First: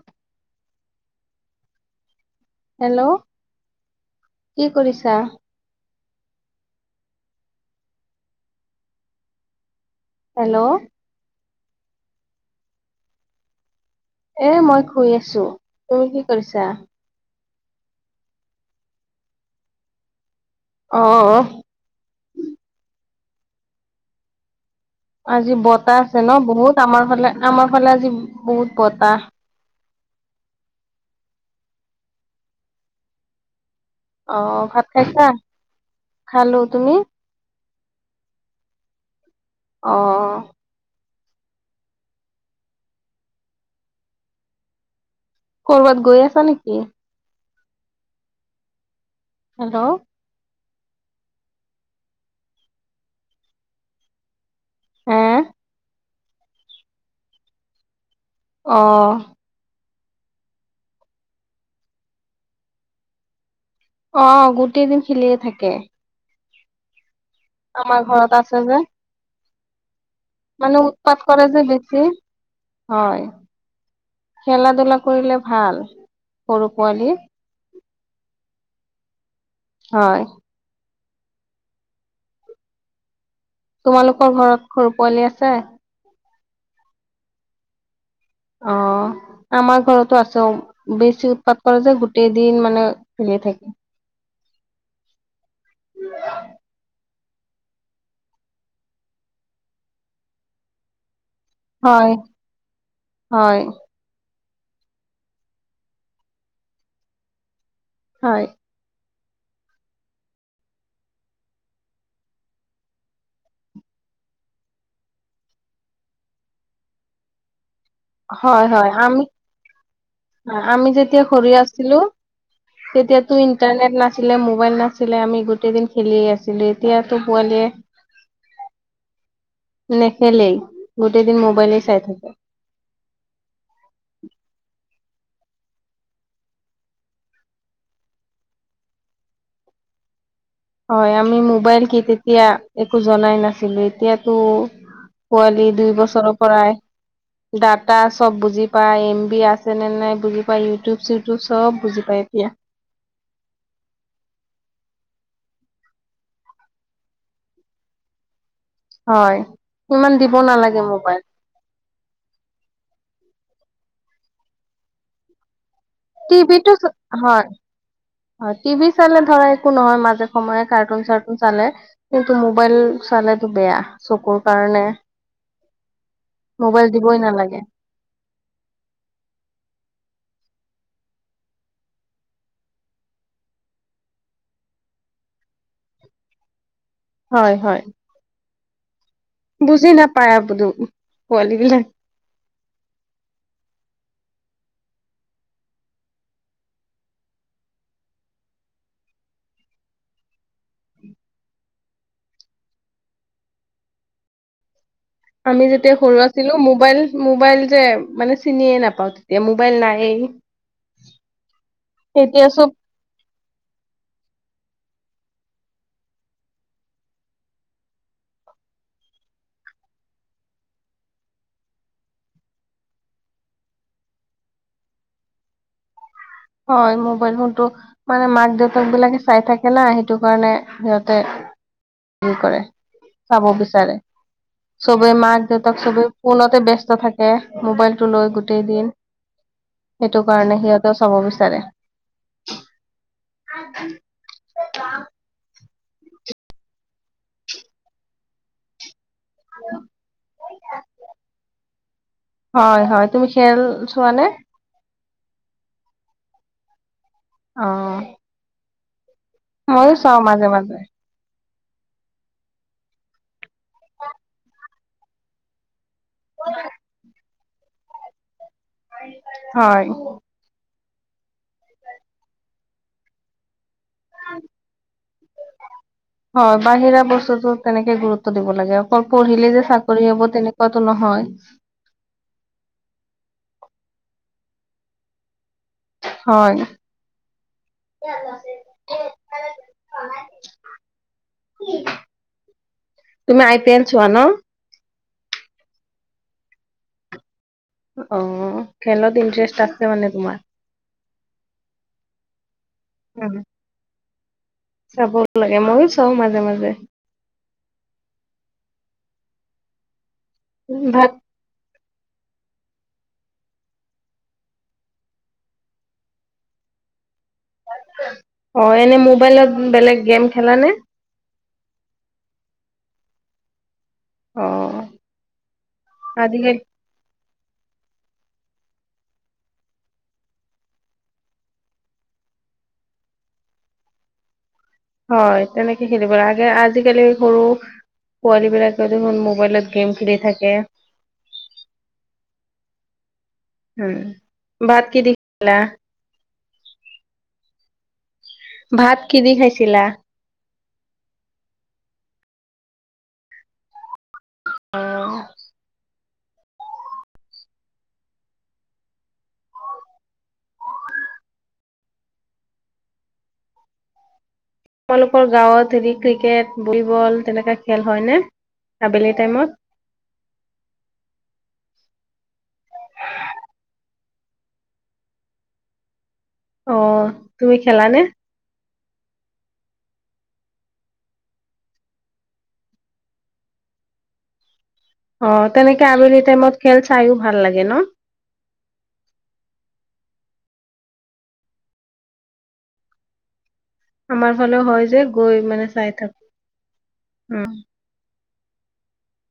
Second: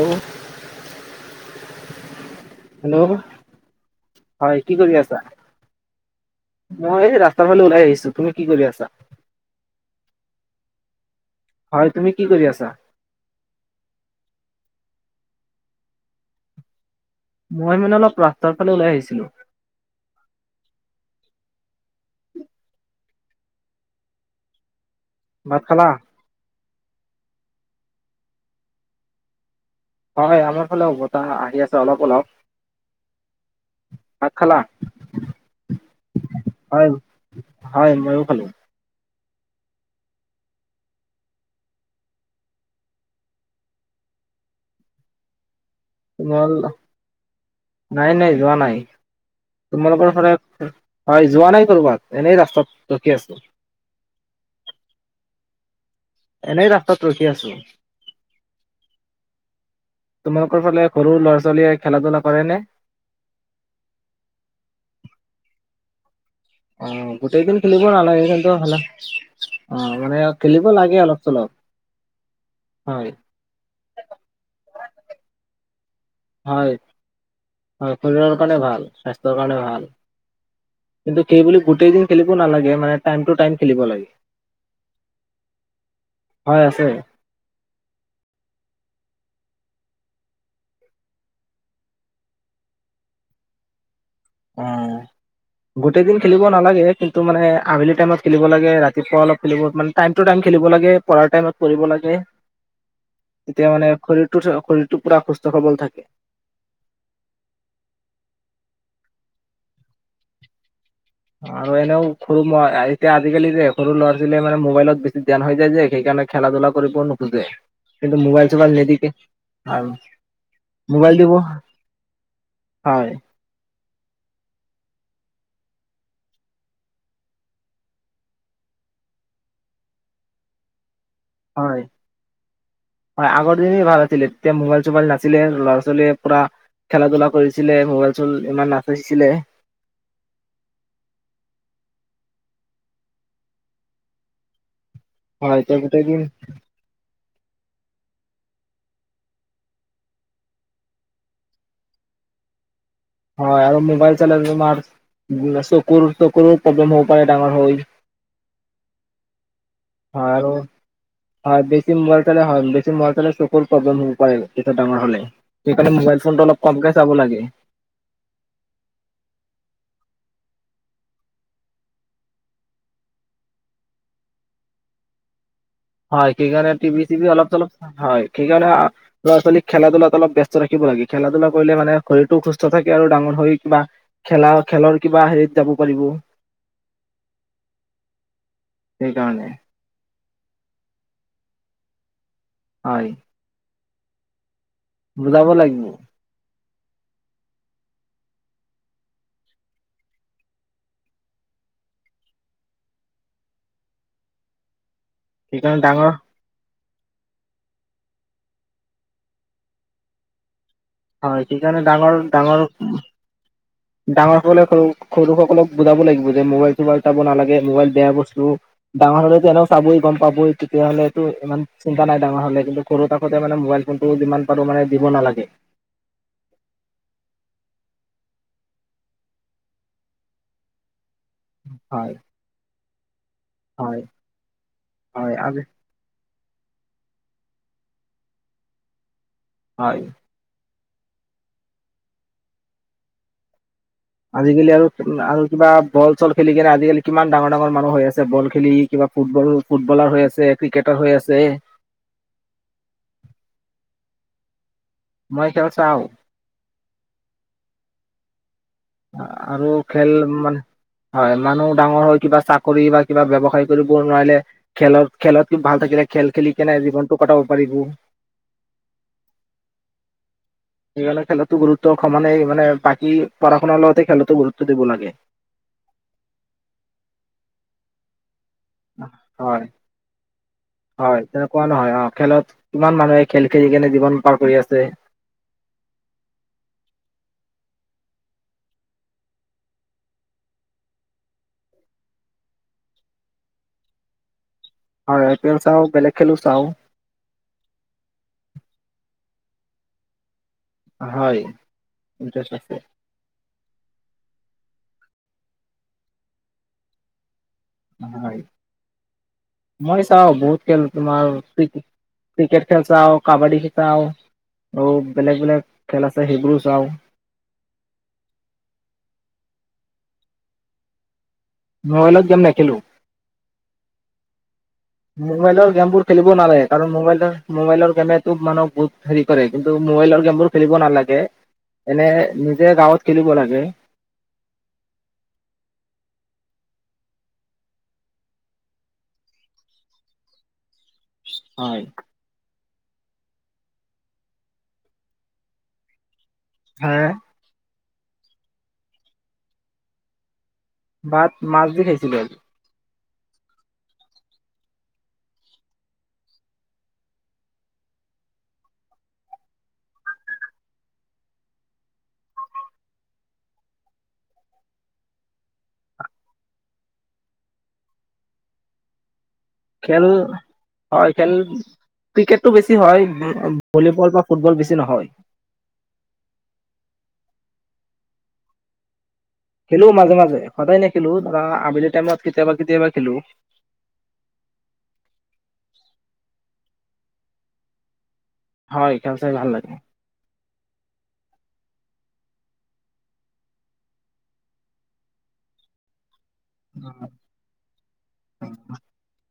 আৰু হেল্ল' হয়, কি কৰি আছা? মই এই ৰাস্তাৰ ফালে ওলাই আহিছো, তুমি কি কৰি আছা? হেল্ল'। হয়, তুমি কি কৰি আছা? এ, মই শুই আছো, তুমি কি কৰিছা? মই মানে অলপ ৰাস্তাৰ ফালে ওলাই আহিছিলোঁ। অহ। আজি ভাত খালা? বতাহ আছে ন' বহুত। আমাৰ ফালে, আমাৰ ফালে আজি বহুত বতাহ। হয়, আমাৰ ফালেও বতাহ আহি আছে অলপ অলপ। ভাত খালা? অ', ভাত খাইছা? খালো, হয় তুমি? হয় ময়ো খালো। অহ। ক'ৰবাত গৈ আছা তোমাৰ নেকি? নাই নাই যোৱা নাই। হেল্ল' তোমালোকৰ সদায় খ হয়, যোৱা নাই কৰবাত, এনেই ৰাস্তাত ৰখি আছো। এহ। এনেই ৰাস্তাত ৰখি আছো। অহ। তোমালোকৰ ফালে সৰু ল'ৰা-ছোৱালীয়ে খেলা-ধূলা কৰেনে? অ', গোটেই দিন খেলিয়ে থাকে। অ'। গোটেই দিন খেলিব আমাৰ নালাগে, ঘৰত কিন্তু আছে যে হলে অ'। মানে খেলিব মানে লাগে অলপ উৎপাত কৰে চলপ। যে বেছি, হয়, খেলা-ধূলা কৰিলে ভাল। সৰু হয়, পোৱালি তাৰ পৰা কাৰণে ভাল স্বাস্ তৰ কাৰণে ভাল। হয়। কিন্তু সেই বুলি গোটেই দিন খেলিব নালাগে, মানে টাইমটো তোমালোকৰ ঘৰত সৰু পোৱালি আছে? হয় আছে। অ', আমাৰ ঘৰতো আছে। বেছি উৎপাত কৰে যে, গোটেই দিন মানে খেলিয়েই থাকে। অ' গোটেই দিন খেলিব নালাগে, কিন তু মানে, আবেলি টাইমত খেলিব লাগে, ৰাতিপুৱা অলপ খেলিব মানে, টাইম-টো-টাইম খেলিব লাগে, পঢ়াৰ টাইমত কৰিব লাগে। হয় হয় তেতিয়া মানে খৰিত [unintelligible] শৰীৰটো পুৰা সুস্থ-সবল থাকে। হয়। আৰু এনেও সৰু। [unintelligible] এতিয়া আজিকালি যে সৰু ল'ৰা-ছোৱালীয়ে, মানে, মোবাইলত বেছি ধ্যান হৈ যায় যে, সেইকাৰণে খেলা-ধূলা কৰিবও নোখোজে। কিন্তু মোবাইল চোবাইল হয়-হয়। নিদিকে আমি, আৰু আমি মোবাইল যেতিয়া দিব সৰু আছিলোঁ, হয় তেতিয়াতো ইণ্টাৰনেট নাছিল, মোবাইল নাছ ছিলে। আমি গোটেই দিন খেলিয়েই আছিলোঁ। এতিয়াতো পোৱালীয়ে নেখেলেই গোটেই দিন হয় মোবাইলেই চাই থাকে। হয়, আগত তেই ভাল আছিলে। তেতিয়া মোবাইল-চোবাইল নাছ ছিলে, ল'ৰা-ছোৱালীয়ে পুৰা খেলা-ধূলা কৰিছিলে, মোবাইল-চোৱাইল ইমান নাছাইচিলে হয়। আমি মোবাইল কি, তেতিয়া একো জনাই নাছিলোঁ। এতিয়াতো হয় পোৱালি এতিয়া দুই গোটেই দিন বছৰৰ পৰাই দাটাছ চব বুজি পায়। এম বি আছে নে নাই বুজি পায়। ইউটিউব চিউটিউব চব বুজি পায় এতিয়া। হয়। আৰু মোবাইল চালে, তোমাৰ চকুৰ, চকুৰো প্ৰব্লেম হ'ব পাৰে ডাঙৰ হৈ হয়। ইমান হয়, দিব আৰু নালাগে মোবাইল হয়। বেছি মোবাইল চালে হয়, বেছি বেছি মোবাইল চালে চকুৰ প্ৰব্লেম হ'ব পাৰে, যেতিয়া ডাঙৰ হ'লে। সেইকাৰণে মোবাইল ফোনটো অলপ টিভিটো কমকে চাব লাগে হয়, হয়। টিভি চালে, ধৰা, একো নহয়, মাজে সময়ে কাৰ্টুন চাৰ্টুন চালে। কিন্তু মোবাইল চালেটো বেয়া, চকুৰ কাৰণে। হয়। সেইকাৰণে মোবাইল টিভি দিবই চিভি অলপ নালাগে চলপ হয়। সেইকাৰণে অ, ল'ৰা ছোৱালী খেলা ধূলাত অলপ ব্যস্ত ৰাখিব লাগে। খেলা ধূলা কৰিলে, মানে, শৰীৰটো সুস্থ থাকে আৰু ডাঙৰ হৈ, কিবা খেলা খেলৰ কিবা হেৰিত যাব পাৰিব। হয় হয়। সেইকাৰণে [unintelligible] পোৱালি বিলাগ হয়। বুজাব লাগিব। আমি সেইকাৰণে যেতিয়া ডাঙৰ সৰু আছিলোঁ, মোক মোবাইল মোবাইল যে মানে চিনি নাপাওঁ মোবাইল নাইয়ে। হয় সেইকাৰণে ডাঙৰ ডাঙৰ ডাঙৰসকলে সৰু-সৰুসকলক বুজাব লাগিব যে মোবাইল, চোবাইল চাব নালাগে। মোবাইল বেয়া বস্তু। ডাঙৰ হ'লেতো এনেও চাবই, গম পাবই। তেতিয়া হ'লেতো ইমান চিন্তা নাই, ডাঙৰ হ'লে। কিন্তু সৰু থাকোঁতে, মানে, মোবাইল ফোনটো যিমান পাৰোঁ, মানে, দিব নালাগে। হয়, মোবাইল ফোনটো, মানে, মাক, দেউতাকবিলাকে চাই থাকে না। সেইটো কাৰণে সিহত হয় [unintelligible] কৰে। চাব বিচাৰে। হয় চবেই হয় মাক, আজি দেউতাক, চবেই ফোনতে ব্যস্ত থাকে। মোবাইলটো লৈ গোটেই দিন হয় সেইটো কাৰণে সিহঁত চাব বিচাৰে আজিকালি আৰু, আৰু কিবা বল, চল খেলি কিনে। আজিকালি কিমান ডাঙৰ, ডাঙৰ মানুহ হৈ আছে। বব খেলি কিবা ফুটবলৰ ফুটবলাৰ হৈ আছে। ক্ৰিকেটাৰ হৈ আছে হয় হয় তুমি খেল চোৱানে মই খেল চাওঁ। অ আৰু ময়ো খেল, চাও মাজে মানে, মাজে হয় মানুহ ডাঙৰ হৈ কিবা চাকৰি বা কিবা ব্যৱসায় কৰিব নোৱাৰিলে, খেলত, খেলত যদি ভাল থাকিলে খেল খেলি কেনেই জীৱনতটো কটাব পাৰিব। হয়। সেইকাৰণে খেলতো গুৰুত্ব সমানেই। মানে, বাকী পঢ়া-শুনাৰ লগত হয়, বাহিৰা বস্তুটো তেনেকে গুৰু দিব লাগে। অকল পঢ়িলে হয় যে চাকৰি হব তেনেক হয় তেনেকুৱা নহয় অ খেলত কিমান মানুহে খেল খেলি কেনে জীৱন পাৰ কৰি আছে। হয়, তুমি আই পি এল চোৱা ন? হয় আই পি এল চাওঁ বেলেগ খেলো চাওঁ। অ' খেলত ইণ্টাৰেষ্ট আছে মানে তোমাৰ? হয় ইনট্ৰাৰেষ্ট আছে। উম। চাব লাগে ময়ো চাওঁ মাজে মাজে। হয় মই বহুত খেল ভাত তোমাৰ ক্ৰি ক্ৰিকেট খেল চাওঁ, কাবাডী চাওঁ আৰু বেলেগ বেলেগ খেল আছে সেইবোৰো চাওঁ। অ' এনে মোবাইলত বেলেগ গেম খেলা নে? মোবাইলত গেম নেখেলো। অ'। মোবাইলৰ গেমবোৰ খেলিব আজিকালি নালাগে। কাৰণ মোবাইলৰ মোবাইলৰ গেমে মানুহক বহুত হেৰি কৰে। কিন্তু মোবাইলৰ গেমবোৰ খেলিব নালাগে এনে নিজে গাঁৱত খেলিব লাগে। হয়, তেনেকে খেলিব লাগে, আগে আজিকালি সৰু পোৱালীবিলাকে দেখোন মোবাইলত গেম খেলি থাকে। হয়। উম, বাট কি দি খালা? হা ভাত কি দি খাইছিলা? ভাত মাছ দি খাইছিলো আজি। অ'। তোমালোকৰ গাঁৱত হেৰি ক্ৰিকেট, ভলীবল তেনেকুৱা খেল হয়নে আবেলি টাইমত? খেল হয়, খেল ক্ৰিকেটটো বেছি হয় অ', ভলীবল বা ফুটবল বেছি নহয়। অ', তুমি খেলানে? খেলো মাজে মাজে সদায় নেখেলো ধৰা আবেলি টাইমত কেতিয়াবা কেতিয়াবা খেলো। অ', তেনেকে আবেলি টাইমত খেল চাইয়ো ভাল লাগে ন'? হয় খেল চাই ভাল লাগে। আমাৰ ফালে হয় যে গৈ মানে চাই থাক উম। [inaudible]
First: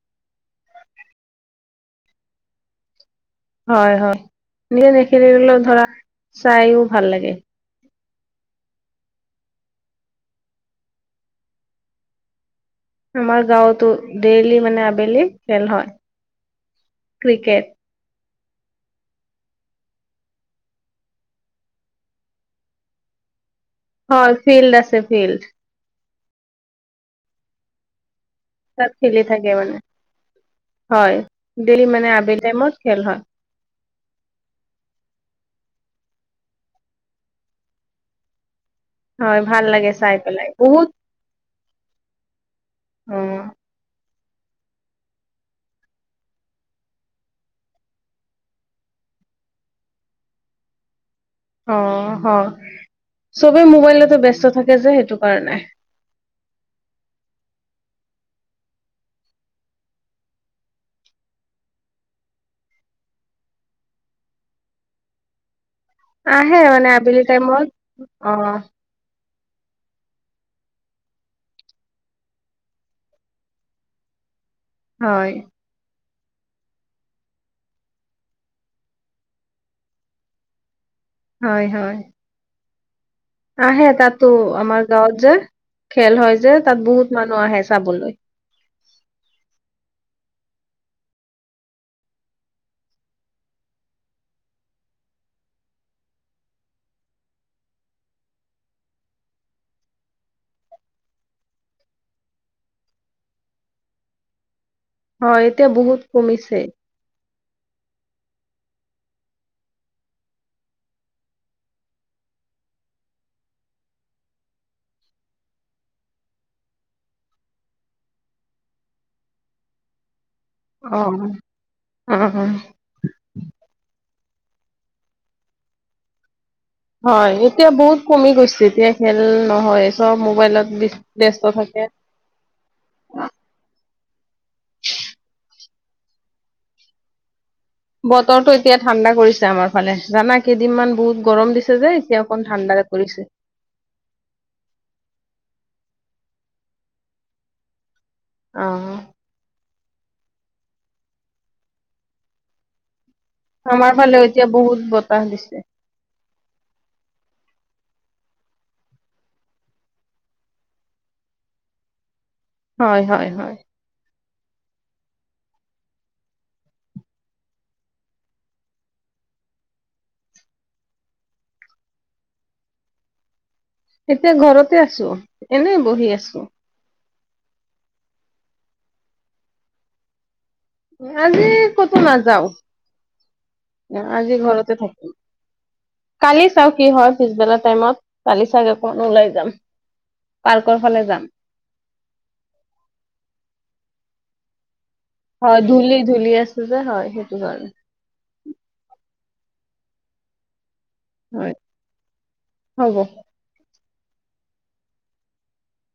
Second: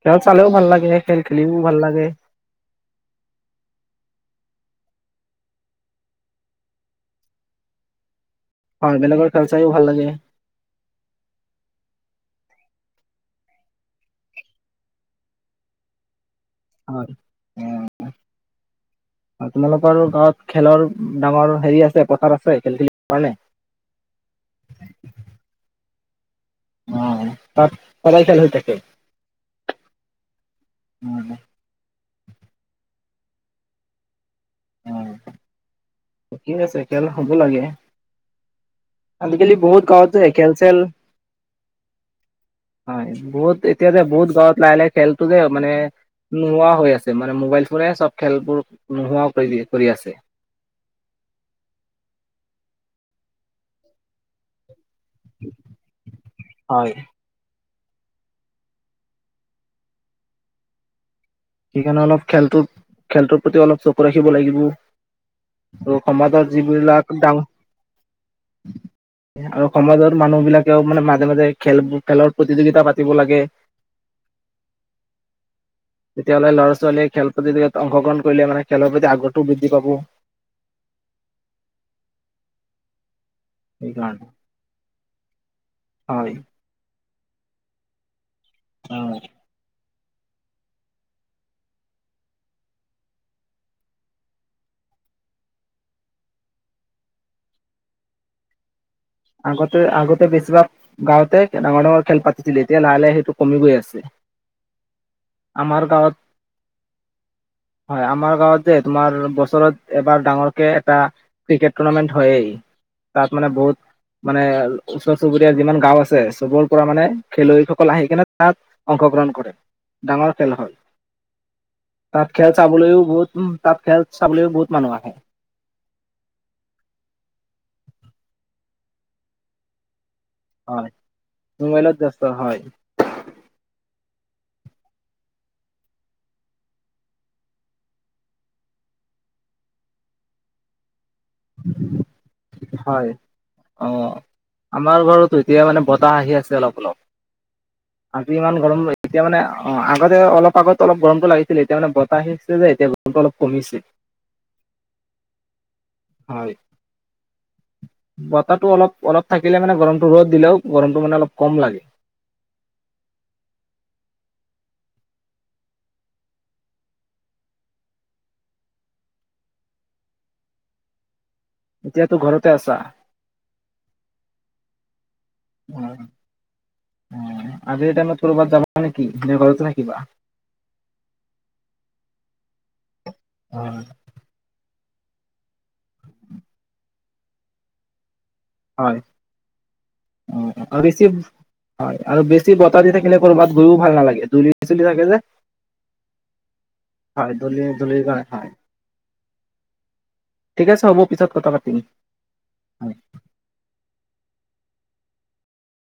খেল চালেও ভাল লাগে, খেল খেলিও ভাল লাগে। হয়, হয় নিজে নেখেলিলেও ধৰা চাইও ভাল লাগে। হয় বেলেগৰ খেল চাইও ভাল লাগে। আমাৰ গাঁৱতো ডেইলি মানে আবেলি খেল হয়। ক্ৰিকেট। আপোনালোকৰ গাঁৱত খেলৰ ডাঙৰ হেৰি আছে পথাৰ আছে খেল খেলিব কাৰণে? হয় ফিল্ড আছে ফিল্ড। অ', তাত সদায় খেল হৈ থাকে। তাত খেলি থাকে মানে। [inaudible] হয় ডেইলি মানে আবেলি টাইমত খেল হয়। কি আছে খেল হ'ব লাগে। হয় আজিকালি ভাল বহুত লাগে চাই গাঁওতে পেলাই খেল চেল বহুত হয়, অ বহুত এতিয়া যে বহুত ত লাহে লাহে খেলতো যে মানে নোহোৱা হৈ আছে, মানে মোবাইল ফোনে চব খেলবোৰ নোহোৱা কৰি দি কৰি আছে। অ', অ', চবেই মোবাইলতে ব্যস্ত থাক থিক আছে সেইটো কাৰণে। হয়। সেইকাৰণে অলপ খেলটো, খেলটোৰ প্ৰতি অলপ চকু ৰাখিব লাগিব। আৰু সমাজৰ আহে মানে যিবিলাক আবেলি ডাঙ টাইমত অ'। আৰু সমাজৰ মানুহবিলাকেও মানে মাজে মাজে খেল খেলৰ প্ৰতিযোগিতা পাতিব লাগে। হয়। তেতিয়াহ'লে ল'ৰা ছোৱালীয়ে খেল প্ৰতিযোগিতাত অংশগ্ৰহণ কৰিলে মানে খেলৰ প্ৰতি আগ্ৰহও বৃদ্ধি পাব। হয় হয়। আহে সেইকাৰণে। তাতো আমাৰ গাঁৱত যে খেল হয় যে, তাত বহু বহুত মানুহ আহে চাবলৈ। অ'। আগতে-আগতে বেছিভাগ গাঁৱঁতে ডাঙৰ-ডাঙৰ খেল পাতিছিলে। এতিয়া লাহে-লাহে সেইটো কমি গৈ আছে। হয়। এতিয়া আমাৰ বহুত গাঁৱত কমিছে। হয়। আমাৰ গাঁৱত যে, তোমাৰ, বছৰত এবাৰ ডাঙৰকে এটা ক্ৰিকেট টুৰ্ণামেণ্ট হয়েই। তাত, মানে, বহুত মানে, ওচৰ-চুবুৰীয়া যিমান গাঁও আছে, চবৰ পৰা, মানে, খেলুৱৈসকল আহি কিনে, তাত অংশগ্ৰহণ কৰে। ডাঙৰ খেল হয়। অ অ তাত খেল অ চাবলৈও বহুত উম, তাত খেল চাবলৈও বহুত মানুহ আহে। হয়। এতিয়া বহুত কমি গৈছে। এতিয়া খেল নহয়েই চব মোবাইলত হয় ব্যস্ত থাকে। মোবাইলত ব্যস্ত হয় বতৰটো এতিয়া ঠাণ্ডা কৰিছে আমাৰ ফালে, জানা। কেইদিনমান বহুত গৰম দিছে যে, এতিয়া অকণ ঠাণ্ড হয়। অ', আমাৰ ঘৰতো এতিয়া মানে বাঁহ আহি আছে অলপ-অলপ। আজি ইমান অ গৰম। এতিয়া মানে অ', আগতে অলপ, আগত অলপ গৰমতো লাগিছিলে। এতিয়া, মানে, বতাহ আহি আছে যে, এতিয়া গ আমাৰ ফালেও এতিয়া বহুত বতাহ দিছে। হয়, বতাহটো অলপ-অলপ থাকিলে, মানে, গৰমটো, ৰ'দ দিলেও, গৰমটো, মানে, অলপ কম লাগে। হয়-হয়-হয়। এতিয়াতো ঘৰতে আছা? এতিয়া ঘৰতে আছোঁ। এনেই বহি আছোঁ। উঁ, আজিৰ টাইমত কৰবাত যাবা নেকি? নে ঘৰতে থাকিবা? আজি ক'তো নাযাওঁ। আজি ঘৰতে থাকি কালি চাওঁ কি হয়। পিছবেলা টাইমত কালি চাগে অকণ হয়, ওলাই যাম অ'। পাৰ্কৰ আৰু ফালে বেছি, যাম হয়, আৰু বেছি বতাহ দি থাকিলে, কৰবাত গৈও ভাল নালাগে। [unintelligible] হয়, ধূলি-ধূলি আছে যে। হয়, সেইটো ধূলি কাৰণে ধূলিৰ কাৰণে হয় ঠিক আছে। হ'ব। পিছত কথা হয় পাতিম। হ'ব